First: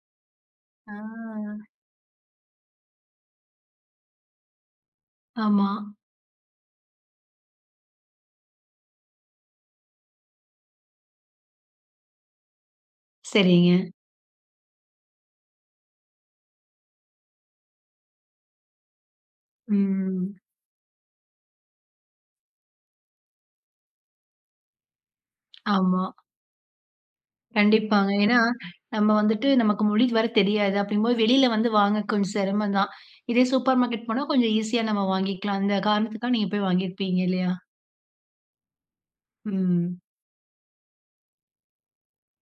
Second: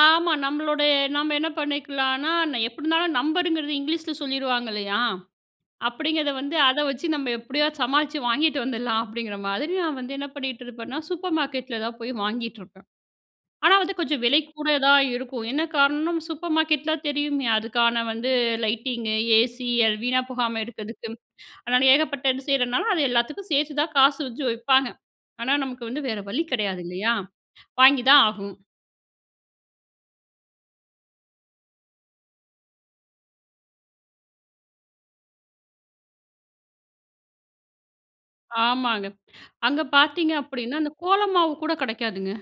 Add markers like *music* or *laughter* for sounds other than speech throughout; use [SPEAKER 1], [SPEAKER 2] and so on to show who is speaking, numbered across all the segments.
[SPEAKER 1] ஆமா, நம்மளோட நம்ம என்ன
[SPEAKER 2] அ.
[SPEAKER 1] பண்ணிக்கலானா எப்டி இருந்தாலும் நம்பருங்கிறது இங்கிலீஷில சொல்லிருவாங்க இல்லையா?
[SPEAKER 2] ஆமா.
[SPEAKER 1] அப்படிங்கிறதை வந்து அதை வச்சு நம்ம எப்படியாது சமாளிச்சு வாங்கிட்டு வந்துர்லாம் அப்படிங்கிற மாதிரி நான் வந்து என்ன பண்ணிட்டுருப்பேன்னா, சூப்பர் மார்க்கெட்டில தான் போய் வாங்கிட்டுருப்பேன்.
[SPEAKER 2] சரிங்க.
[SPEAKER 1] ஆனா வந்து கொஞ்சம் விலை கூட தான் இருக்கும். என்ன காரணம்? சூப்பர் மார்க்கெட்டில தெரியுமே அதுக்கான வந்து லைட்டிங்கு, ஏசி, வீணா
[SPEAKER 2] ம்.
[SPEAKER 1] போகாம இருக்கிறதுக்கு. அதனால ஏகப்பட்ட இது செய்றதுனால அதை எல்லாத்துக்கும் சேர்த்து தான் காசு வச்சு வைப்பாங்க. ஆனா நமக்கு வந்து
[SPEAKER 2] ஆமா.
[SPEAKER 1] வேற வழி கெடையாது இல்லையா? வாங்கி
[SPEAKER 2] கண்டிப்பாங்க.
[SPEAKER 1] தான்
[SPEAKER 2] ஏன்னா,
[SPEAKER 1] ஆகும்.
[SPEAKER 2] நம்ம வந்துட்டு நமக்கு மொழி வேற தெரியாது அப்படிங்கும்போது வெளியில வந்து வாங்க கொஞ்சம் செரமம் தான். இதே சூப்பர் மார்க்கெட் போனா கொஞ்சம் ஈசியா நம்ம வாங்கிக்கலாம். அந்த காரணத்துக்காக நீங்க போய் வாங்கியிருப்பீங்க இல்லையா?
[SPEAKER 1] ஆமாங்க. அங்க
[SPEAKER 2] ம்.
[SPEAKER 1] பார்த்திங்க அப்படின்னா அந்த கோலமாவு கூட கெடைக்காதுங்க.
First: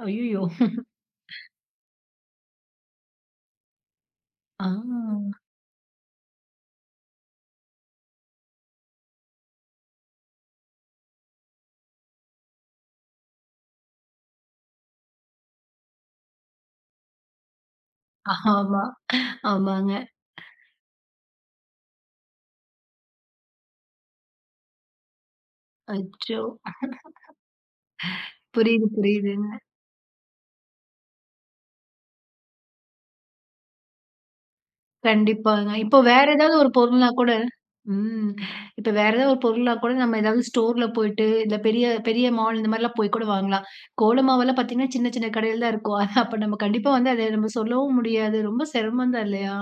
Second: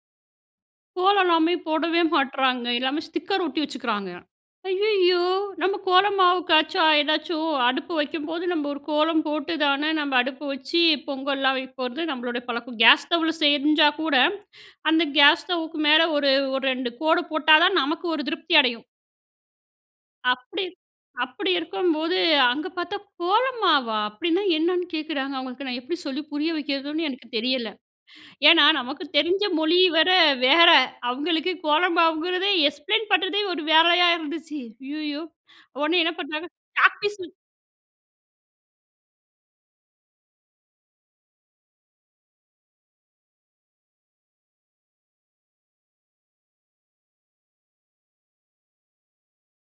[SPEAKER 2] அய்யயோ. *snorts*
[SPEAKER 1] கோலம்லாமே போடவே மாட்றாங்க எல்லாமே ஸ்டிக்கர் ஒட்டி வச்சுக்கிறாங்க.
[SPEAKER 2] ஆ.
[SPEAKER 1] "ஐயயோ நம்ம கோலமாவுக்காச்சும் ஏதாச்சும் அடுப்பு வைக்கும்போது நம்ம ஒரு கோலம் போட்டுதானே நம்ம அடுப்பு வச்சு பொங்கல்லாம் வைக்க போறது நம்மளோட பழக்கம் "கேஸ் ஸ்டவ்ல செஞ்சா கூட அந்த கேஸ் ஸ்டவ்வுக்கு மேல ஒரு, ஒரு ரெண்டு கோடு போட்டா தான் நமக்கு ஒரு திருப்தி
[SPEAKER 2] ஆமா.
[SPEAKER 1] அடையும்.
[SPEAKER 2] ஆமாங்க.
[SPEAKER 1] அப்டி, அப்டி இருக்கும்போது அங்கே பார்த்தா" கோலமாவா? அப்டீனா என்ன"ன்னு கேட்குறாங்க அவங்களுக்கு நான் எப்படி சொல்லி
[SPEAKER 2] அச்சோ!
[SPEAKER 1] புரிய வைக்கிறதுன்னு எனக்கு தெரியல.
[SPEAKER 2] *chuckles*
[SPEAKER 1] ஏன்னா
[SPEAKER 2] புரியுது,
[SPEAKER 1] நமக்கு தெரிஞ்ச
[SPEAKER 2] புரியுதுங்க.
[SPEAKER 1] மொழி வரை வேற அவங்களுக்கு கோலமாவுங்குறது எக்ஸ்ப்ளைன் பண்ணுறதே ஒரு வேலையா இருந்துச்சு. "ஐயயோ"
[SPEAKER 2] கண்டிப்பாங்க. இப்போ
[SPEAKER 1] உடனே என்ன
[SPEAKER 2] வேற
[SPEAKER 1] பண்ணுறாங்க
[SPEAKER 2] ஏதாவது ஒரு
[SPEAKER 1] சாக்
[SPEAKER 2] பொருள்னா கூட
[SPEAKER 1] பீஸ்
[SPEAKER 2] ம் இப்போ வேற ஏதாவது ஒரு பொருள்னா கூட நம்ம ஏதாவது ஸ்டோர்ல போயிட்டு இல்ல பெரிய பெரிய மால். இந்த மாதிரிலாம் போய் கூட வாங்கலாம். கோல மாவெல்லாம் பார்த்தீங்கன்னா சின்ன சின்ன கடையில தான் இருக்கும். அப்போ நம்ம கண்டிப்பா வந்து அத நம்ம சொல்லவும் முடியாது ரொம்ப செரமம் தான் இல்லையா?